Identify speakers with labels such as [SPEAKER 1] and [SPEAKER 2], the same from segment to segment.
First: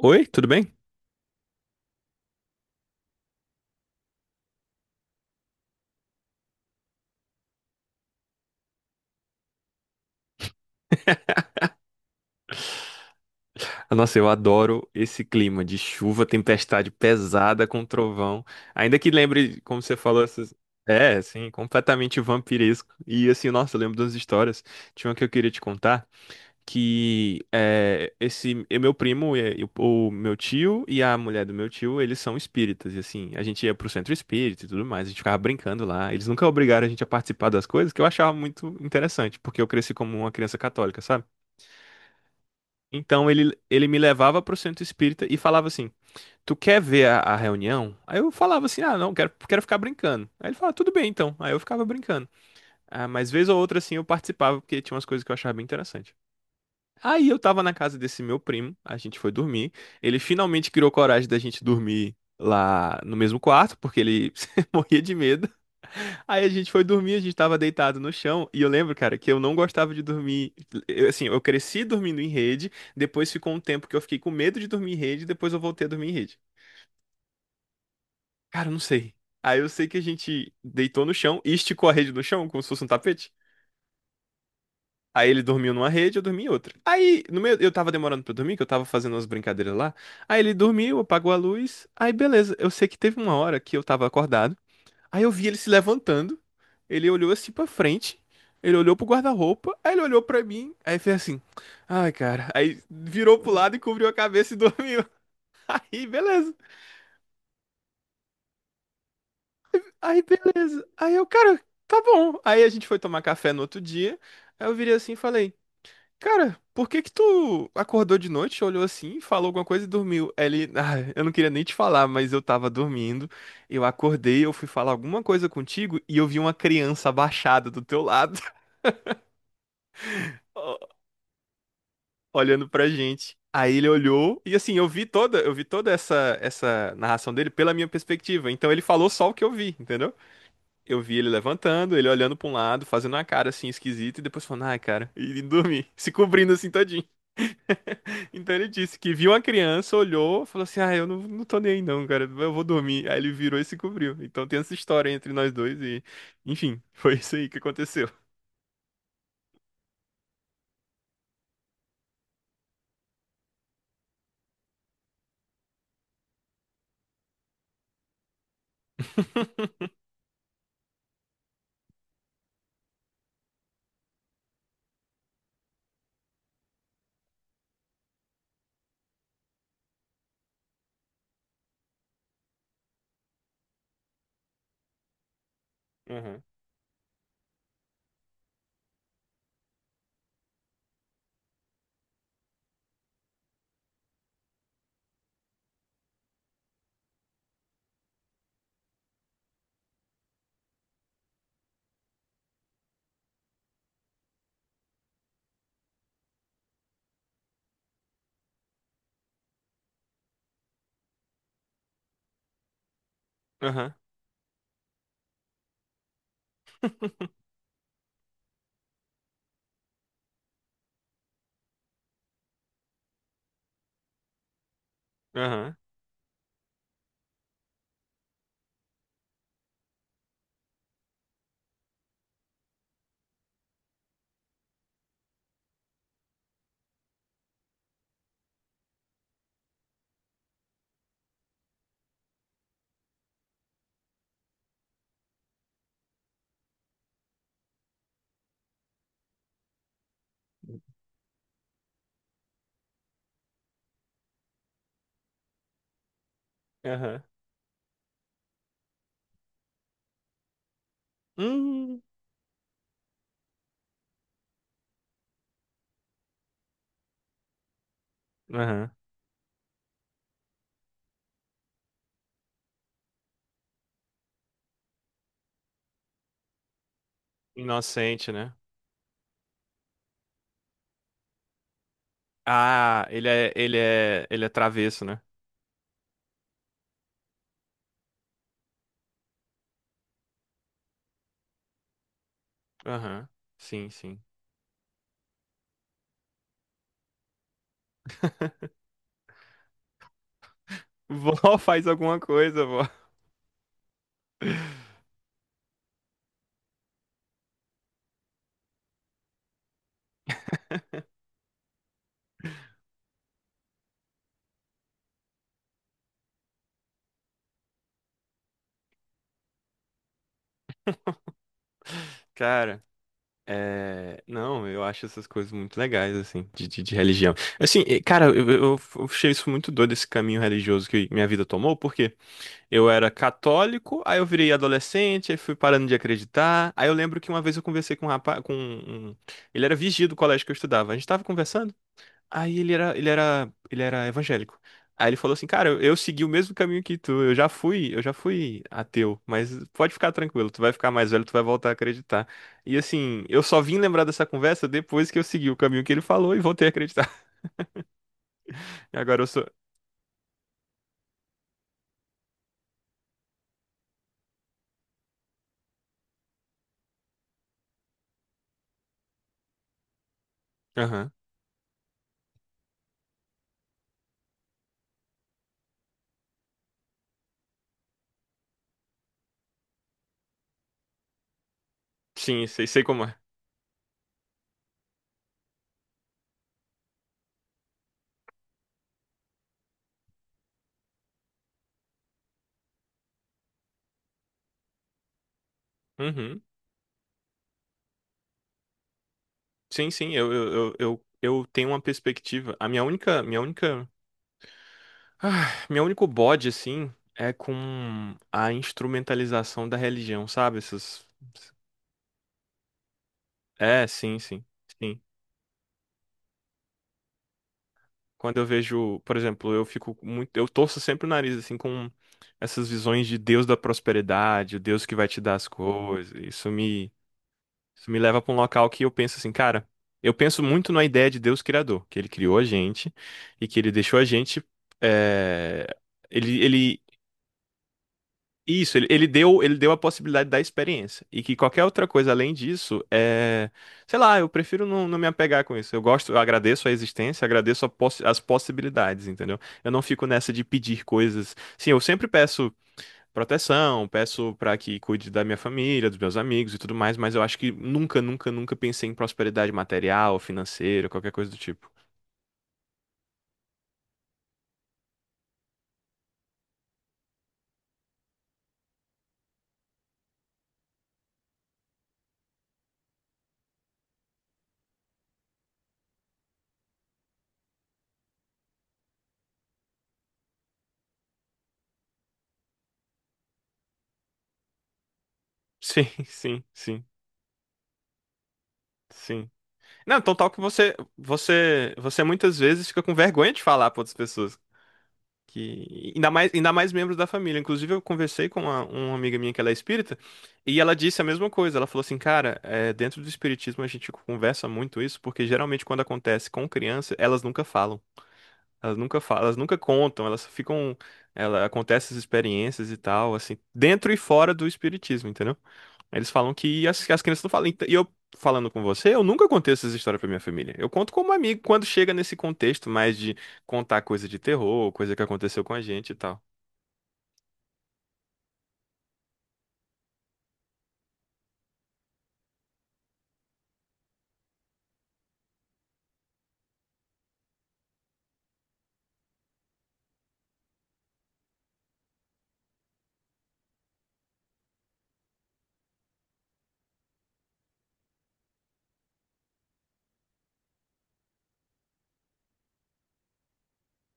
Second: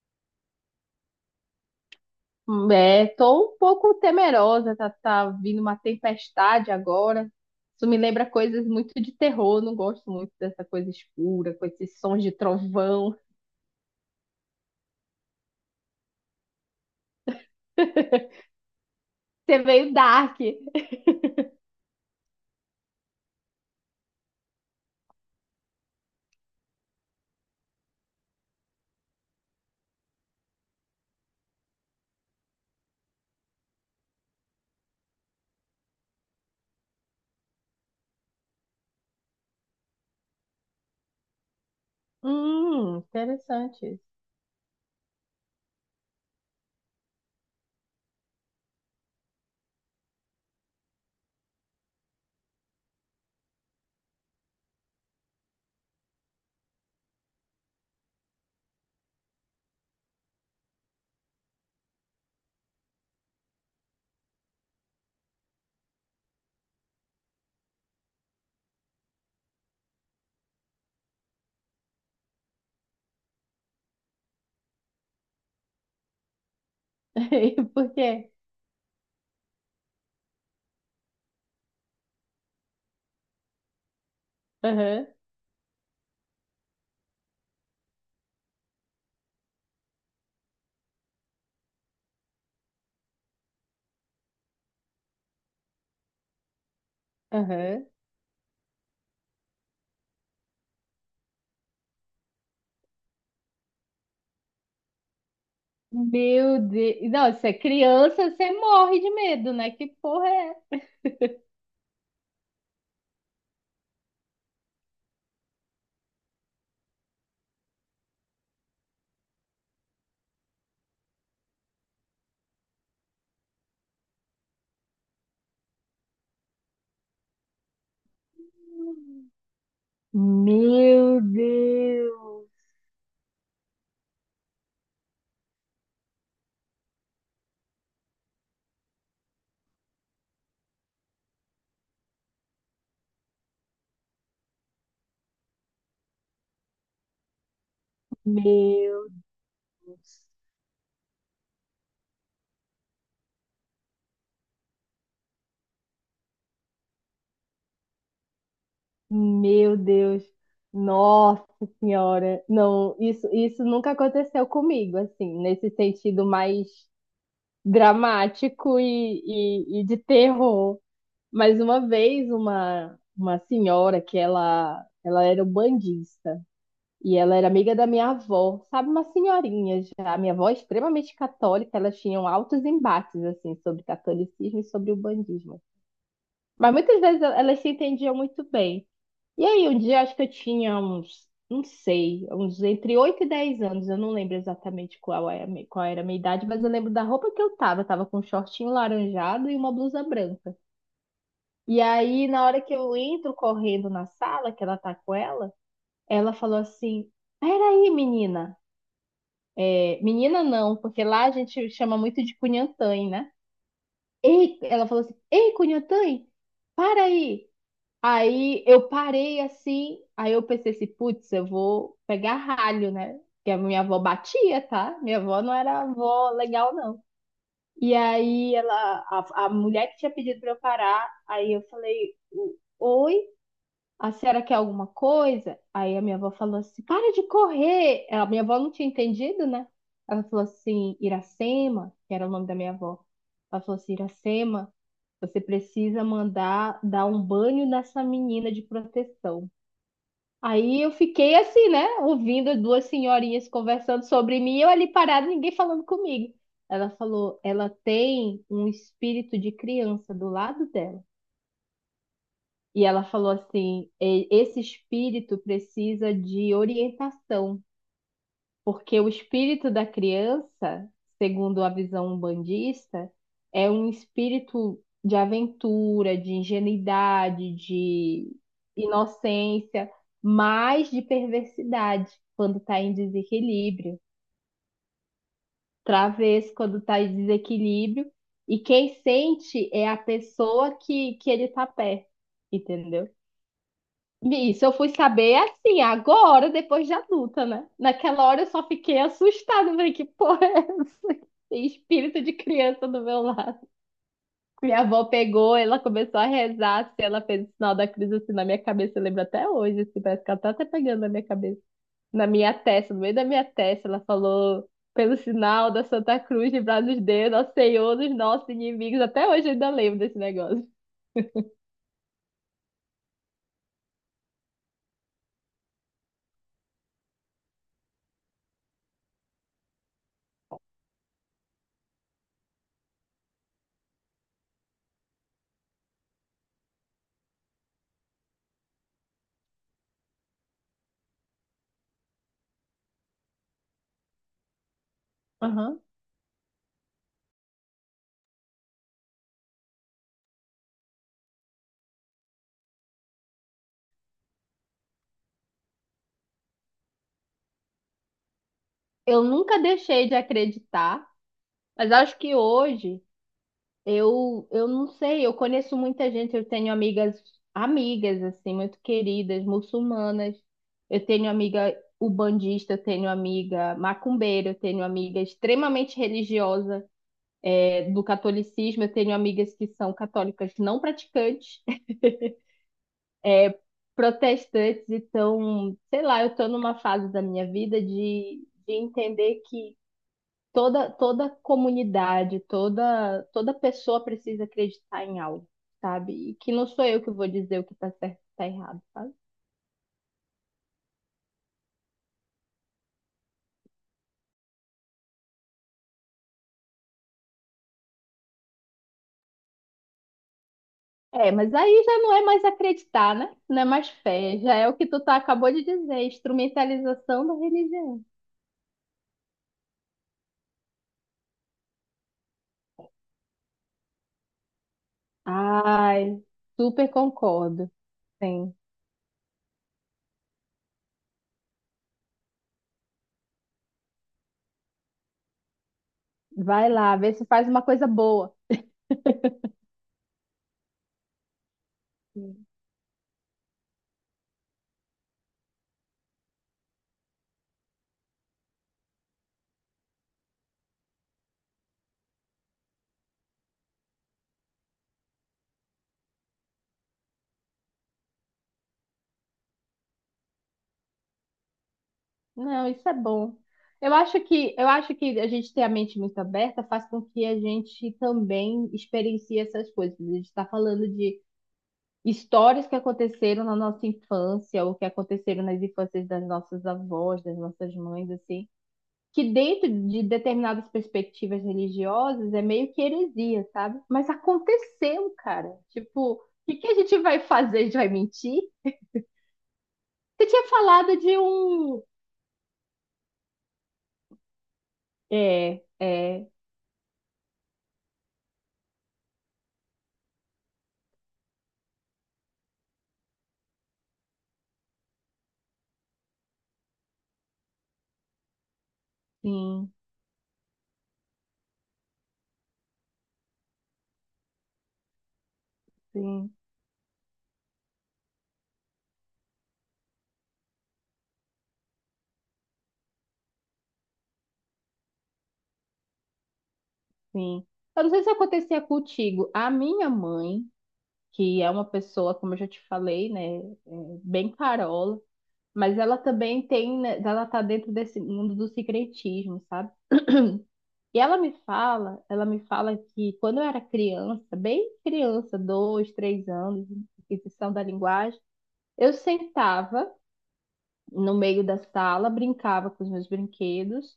[SPEAKER 1] Oi, tudo bem?
[SPEAKER 2] É, tô um pouco temerosa, tá, tá vindo uma tempestade agora. Isso me lembra coisas muito de terror, não gosto muito dessa coisa escura, com esses sons de trovão.
[SPEAKER 1] Nossa, eu adoro esse clima de chuva, tempestade pesada com trovão. Ainda que
[SPEAKER 2] Você
[SPEAKER 1] lembre, como
[SPEAKER 2] veio
[SPEAKER 1] você falou,
[SPEAKER 2] dark.
[SPEAKER 1] essas... É, assim, completamente vampiresco. E assim, nossa, eu lembro das histórias. Tinha uma que eu queria te contar, que é, esse e meu primo, e o o meu tio e a mulher do meu tio, eles são espíritas. E assim, a gente ia pro centro espírita e tudo mais, a gente ficava brincando lá. Eles nunca obrigaram a gente a participar das coisas, que eu achava muito interessante, porque eu cresci como uma criança católica, sabe? Então ele me
[SPEAKER 2] Interessante.
[SPEAKER 1] levava pro centro espírita e falava assim: Tu quer ver a reunião? Aí eu falava assim: Ah, não, quero, quero ficar brincando. Aí ele falava: Tudo bem então. Aí eu ficava brincando. Ah, mas vez ou outra assim eu participava porque tinha umas coisas que eu achava bem interessante. Aí eu tava na casa desse meu primo, a gente foi dormir. Ele finalmente criou coragem da gente dormir lá no mesmo quarto, porque ele morria de medo. Aí a gente foi dormir, a gente tava deitado no chão, e eu lembro, cara, que eu não gostava de dormir. Eu, assim, eu cresci dormindo em rede, depois ficou um tempo que eu fiquei com medo de dormir em rede, depois eu voltei a dormir em rede.
[SPEAKER 2] Por quê?
[SPEAKER 1] Cara, eu não sei. Aí eu sei que a gente deitou no chão e esticou a rede no chão, como se fosse um tapete.
[SPEAKER 2] Aham,
[SPEAKER 1] Aí ele dormiu numa rede, eu dormi em outra. Aí, no meio, eu tava demorando pra dormir, que eu tava fazendo umas brincadeiras lá. Aí ele dormiu, apagou a luz. Aí beleza, eu sei que teve uma hora que eu tava acordado. Aí eu vi ele se levantando, ele olhou assim pra
[SPEAKER 2] aham.
[SPEAKER 1] frente, ele olhou pro guarda-roupa, aí ele olhou pra mim, aí fez assim, ai cara, aí virou pro lado e cobriu a cabeça e dormiu. Aí beleza,
[SPEAKER 2] Meu Deus. Não, se é criança, você morre de medo, né? Que
[SPEAKER 1] aí
[SPEAKER 2] porra é essa?
[SPEAKER 1] beleza. Aí eu, cara, tá bom. Aí a gente foi tomar café no outro dia, aí eu virei assim e falei, cara, por que que tu acordou de noite, olhou assim, falou alguma coisa e dormiu? Aí ele, ah, eu não queria nem te falar, mas eu tava dormindo, eu acordei, eu fui falar alguma coisa contigo e eu vi uma criança abaixada do teu lado.
[SPEAKER 2] Meu Deus.
[SPEAKER 1] olhando pra gente. Aí ele olhou e assim, eu vi toda essa narração dele pela minha perspectiva. Então ele falou só o que eu vi, entendeu? Eu vi ele levantando, ele olhando pra um lado, fazendo uma cara assim esquisita e depois falando: "Ai, cara", e dormir, se cobrindo assim todinho. Então ele disse
[SPEAKER 2] Meu.
[SPEAKER 1] que viu uma criança,
[SPEAKER 2] Deus.
[SPEAKER 1] olhou, falou assim: "Ah, eu não, não tô nem aí não, cara, eu vou dormir". Aí ele virou e se cobriu. Então tem essa história entre nós dois e, enfim, foi isso aí que aconteceu.
[SPEAKER 2] Meu Deus, nossa senhora, não, isso nunca aconteceu comigo, assim, nesse sentido mais dramático e de terror. Mas uma vez, uma senhora que ela era bandista e ela era amiga da minha avó, sabe, uma senhorinha já. A minha avó é extremamente católica, elas tinham altos embates, assim, sobre catolicismo e sobre o bandismo.
[SPEAKER 1] Aham.
[SPEAKER 2] Mas muitas vezes elas se entendiam muito bem. E aí, um dia acho que eu tinha uns, não sei, uns entre 8 e 10 anos, eu não lembro exatamente qual era, qual era a minha idade, mas eu lembro da roupa que eu tava com um shortinho laranjado e uma blusa branca. E aí, na hora que eu entro correndo na sala, que ela tá com ela, ela falou assim: peraí, menina. É, menina não, porque lá a gente chama muito de cunhantã, né?
[SPEAKER 1] Aham.
[SPEAKER 2] Ei, ela falou assim: ei, cunhantã, para aí. Aí eu parei assim, aí eu pensei assim, putz, eu vou pegar ralho, né? Porque a minha avó batia, tá? Minha avó não
[SPEAKER 1] Aham.
[SPEAKER 2] era avó legal, não. E aí a mulher que tinha pedido pra eu parar, aí eu falei, oi? A senhora quer alguma coisa? Aí a minha avó falou assim: para de correr. A minha avó não tinha entendido, né? Ela falou assim: Iracema, que era o nome da minha avó. Ela falou assim: Iracema, você precisa mandar dar um banho nessa menina de proteção. Aí eu fiquei assim, né? Ouvindo as duas senhorinhas conversando sobre mim, eu ali parada, ninguém falando comigo. Ela
[SPEAKER 1] Aham.
[SPEAKER 2] falou: ela tem um espírito de criança do lado dela.
[SPEAKER 1] Hum.
[SPEAKER 2] E ela falou assim: Esse espírito precisa de orientação,
[SPEAKER 1] Aham.
[SPEAKER 2] porque o espírito da criança, segundo a visão umbandista, é um espírito de aventura, de ingenuidade, de
[SPEAKER 1] Inocente, né?
[SPEAKER 2] inocência, mas de perversidade quando está em
[SPEAKER 1] Ah, ele é, ele
[SPEAKER 2] desequilíbrio,
[SPEAKER 1] é, ele é travesso, né?
[SPEAKER 2] travesso quando está em desequilíbrio, e quem sente é a pessoa que ele está perto, entendeu?
[SPEAKER 1] Aham. Sim, sim.
[SPEAKER 2] Isso, eu fui saber assim, agora, depois de adulta, né? Naquela hora eu só fiquei assustada, falei, que porra é essa?
[SPEAKER 1] Vó,
[SPEAKER 2] Tem
[SPEAKER 1] faz alguma
[SPEAKER 2] espírito de
[SPEAKER 1] coisa, vó.
[SPEAKER 2] criança do meu lado. Minha avó pegou, ela começou a rezar, assim, ela fez o sinal da cruz assim na minha cabeça, eu lembro até hoje, assim, parece que ela tá até pegando na minha cabeça, na minha testa, no meio da minha testa, ela falou, pelo sinal da Santa Cruz, livrar nos deus, nosso Senhor, dos nossos inimigos, até hoje eu ainda lembro desse negócio.
[SPEAKER 1] Cara, é... Não, eu acho essas coisas muito legais, assim, de religião. Assim, cara, eu achei isso muito doido, esse caminho religioso que minha vida tomou, porque eu era católico, aí eu virei adolescente, aí fui parando de acreditar. Aí eu lembro que uma vez eu conversei com um rapaz, ele era vigia do colégio que eu estudava. A gente tava conversando, aí ele era evangélico. Aí ele falou assim, cara, eu,
[SPEAKER 2] Aham.
[SPEAKER 1] eu segui o mesmo caminho que tu, eu já fui ateu, mas pode ficar tranquilo, tu vai ficar mais velho, tu vai voltar a acreditar. E assim, eu só vim lembrar dessa conversa depois que eu segui o caminho que ele falou e voltei a acreditar. Agora
[SPEAKER 2] Eu
[SPEAKER 1] eu sou.
[SPEAKER 2] nunca deixei de acreditar, mas acho que hoje eu não sei, eu conheço muita gente, eu tenho amigas, amigas assim, muito queridas, muçulmanas. Eu
[SPEAKER 1] Aham.
[SPEAKER 2] tenho amiga ubandista, eu tenho amiga macumbeira, eu tenho amiga extremamente religiosa, é, do catolicismo, eu tenho amigas que são católicas não praticantes,
[SPEAKER 1] Sim, sei, sei como é.
[SPEAKER 2] é, protestantes, então, sei lá, eu estou numa fase da minha vida de entender que toda comunidade, toda pessoa precisa acreditar em algo, sabe? E
[SPEAKER 1] Uhum.
[SPEAKER 2] que não sou eu que vou dizer o que tá certo e o que tá errado, sabe?
[SPEAKER 1] Sim, sim, eu tenho uma perspectiva. A minha única, ah, meu único bode assim é com a instrumentalização da religião, sabe? Essas
[SPEAKER 2] É, mas aí já não é mais acreditar, né? Não é
[SPEAKER 1] é,
[SPEAKER 2] mais
[SPEAKER 1] sim,
[SPEAKER 2] fé,
[SPEAKER 1] sim,
[SPEAKER 2] já é o que
[SPEAKER 1] sim.
[SPEAKER 2] tu tá, acabou de dizer, instrumentalização da religião.
[SPEAKER 1] Quando eu vejo, por exemplo, eu fico muito, eu torço sempre o nariz assim com essas visões de Deus da prosperidade, o Deus que vai te dar as coisas.
[SPEAKER 2] Ai, super concordo.
[SPEAKER 1] Isso me leva para um
[SPEAKER 2] Sim.
[SPEAKER 1] local que eu penso assim, cara, eu penso muito na ideia de Deus criador, que ele criou a gente e que ele deixou a gente, eh, ele,
[SPEAKER 2] Vai
[SPEAKER 1] ele
[SPEAKER 2] lá, vê se faz uma coisa boa.
[SPEAKER 1] isso, ele deu a possibilidade da experiência. E que qualquer outra coisa além disso é. Sei lá, eu prefiro não me apegar com isso. Eu gosto, eu agradeço a existência, agradeço a as possibilidades, entendeu? Eu não fico nessa de pedir coisas. Sim, eu sempre peço proteção, peço pra que cuide da minha família, dos meus amigos e tudo mais, mas eu acho que nunca, nunca, nunca pensei em prosperidade material, financeira, qualquer coisa do tipo.
[SPEAKER 2] Não, isso é bom. Eu acho que a gente ter a mente muito aberta faz com que a gente também experiencie essas coisas. A gente está falando de histórias que aconteceram na nossa infância ou que aconteceram nas infâncias das nossas avós, das nossas mães, assim, que dentro de determinadas perspectivas religiosas é meio que heresia, sabe? Mas aconteceu, cara.
[SPEAKER 1] Sim,
[SPEAKER 2] Tipo, o
[SPEAKER 1] sim,
[SPEAKER 2] que que a
[SPEAKER 1] sim.
[SPEAKER 2] gente vai fazer? A gente vai mentir?
[SPEAKER 1] Sim. Não, então
[SPEAKER 2] Você
[SPEAKER 1] tal que
[SPEAKER 2] tinha
[SPEAKER 1] você,
[SPEAKER 2] falado de
[SPEAKER 1] você,
[SPEAKER 2] um,
[SPEAKER 1] você muitas vezes fica com vergonha de falar para outras pessoas.
[SPEAKER 2] é,
[SPEAKER 1] Que...
[SPEAKER 2] é,
[SPEAKER 1] ainda mais membros da família. Inclusive, eu conversei com uma amiga minha que ela é espírita e ela disse a mesma coisa. Ela falou assim, cara, é, dentro do espiritismo a gente conversa muito isso, porque geralmente quando acontece com criança, elas nunca falam. Elas nunca falam, elas nunca
[SPEAKER 2] sim,
[SPEAKER 1] contam, elas ficam. Ela, acontece essas experiências e tal, assim, dentro e fora do espiritismo, entendeu? Eles
[SPEAKER 2] sim.
[SPEAKER 1] falam que as crianças não falam. Falando com você, eu nunca contei essas histórias pra minha família. Eu conto como amigo quando chega nesse contexto mais de contar coisa de terror, coisa que aconteceu com a gente e tal.
[SPEAKER 2] Sim. Eu não sei se acontecia contigo. A minha mãe, que é uma pessoa, como eu já te falei, né, é, bem carola, mas ela também tem, né, ela tá dentro desse mundo do secretismo, sabe? E ela me fala que quando eu era criança, bem criança, 2, 3 anos, aquisição da linguagem, eu sentava no meio da sala, brincava com os meus brinquedos,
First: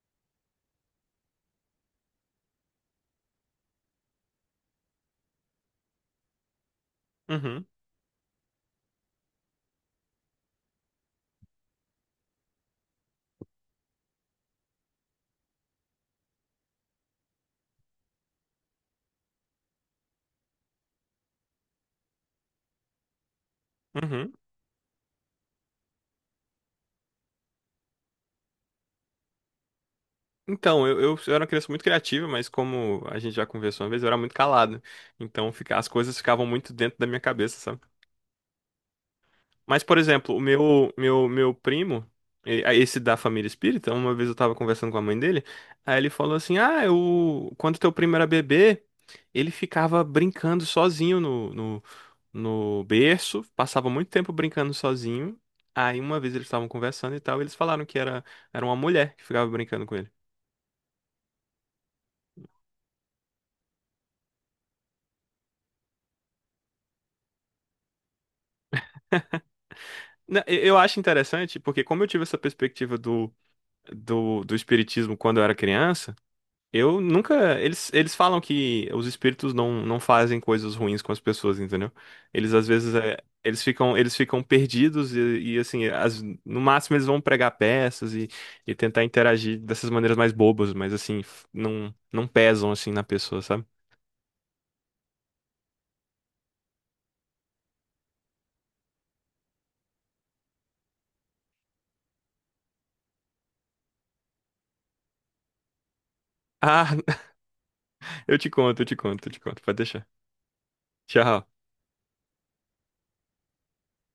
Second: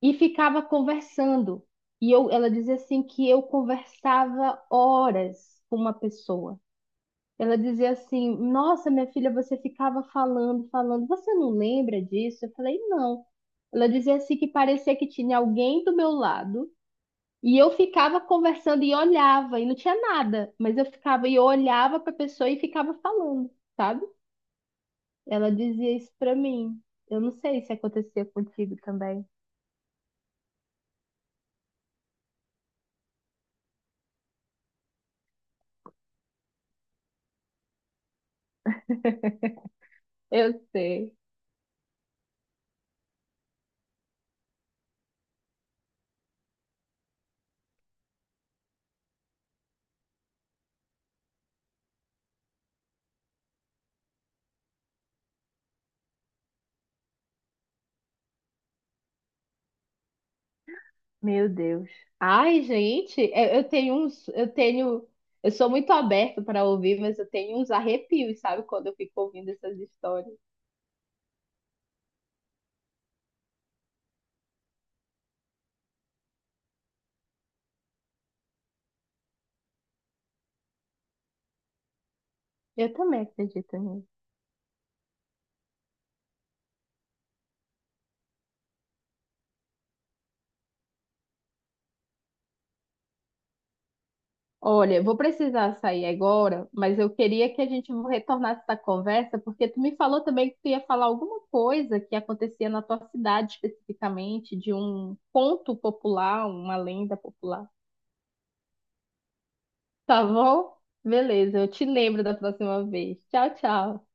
[SPEAKER 2] e ficava conversando. E eu, ela dizia assim que eu conversava horas com uma pessoa. Ela
[SPEAKER 1] Uhum,
[SPEAKER 2] dizia assim: nossa, minha filha, você ficava falando, falando. Você não lembra disso? Eu falei: não. Ela dizia assim que parecia que tinha alguém do meu lado e eu ficava conversando e olhava e não tinha nada, mas eu ficava e eu olhava para a pessoa e ficava falando, sabe?
[SPEAKER 1] uhum.
[SPEAKER 2] Ela dizia isso para mim. Eu não sei se acontecia contigo também.
[SPEAKER 1] Então, eu era uma criança muito criativa, mas como a gente já conversou uma vez, eu era muito calado. Então, fica, as coisas ficavam muito dentro da minha cabeça, sabe? Mas, por exemplo, o
[SPEAKER 2] Eu
[SPEAKER 1] meu,
[SPEAKER 2] sei.
[SPEAKER 1] meu, meu primo, esse da família espírita, uma vez eu tava conversando com a mãe dele, aí ele falou assim: Ah, eu, quando teu primo era bebê, ele ficava brincando sozinho no berço, passava muito tempo brincando sozinho. Aí uma vez eles estavam conversando e tal, eles falaram que era, era uma mulher que ficava brincando com ele.
[SPEAKER 2] Meu Deus. Ai, gente, eu tenho uns, eu tenho, eu sou muito aberto para ouvir, mas eu tenho uns arrepios, sabe, quando eu fico ouvindo essas histórias.
[SPEAKER 1] Eu acho interessante, porque como eu tive essa perspectiva do espiritismo quando eu era criança. Eu nunca. Eles falam que os espíritos não fazem coisas ruins com as pessoas, entendeu? Eles às
[SPEAKER 2] Eu
[SPEAKER 1] vezes é,
[SPEAKER 2] também acredito nisso.
[SPEAKER 1] eles ficam perdidos assim, no máximo eles vão pregar peças e tentar interagir dessas maneiras mais bobas, mas assim, não, não pesam assim na pessoa, sabe?
[SPEAKER 2] Olha, eu vou precisar sair agora, mas eu queria que a gente retornasse essa conversa, porque tu me falou também que tu ia falar alguma coisa que acontecia na tua cidade especificamente, de um conto popular, uma
[SPEAKER 1] Ah,
[SPEAKER 2] lenda popular.
[SPEAKER 1] eu te conto. Pode deixar.
[SPEAKER 2] Tá bom?
[SPEAKER 1] Tchau.
[SPEAKER 2] Beleza, eu te lembro da próxima vez. Tchau, tchau.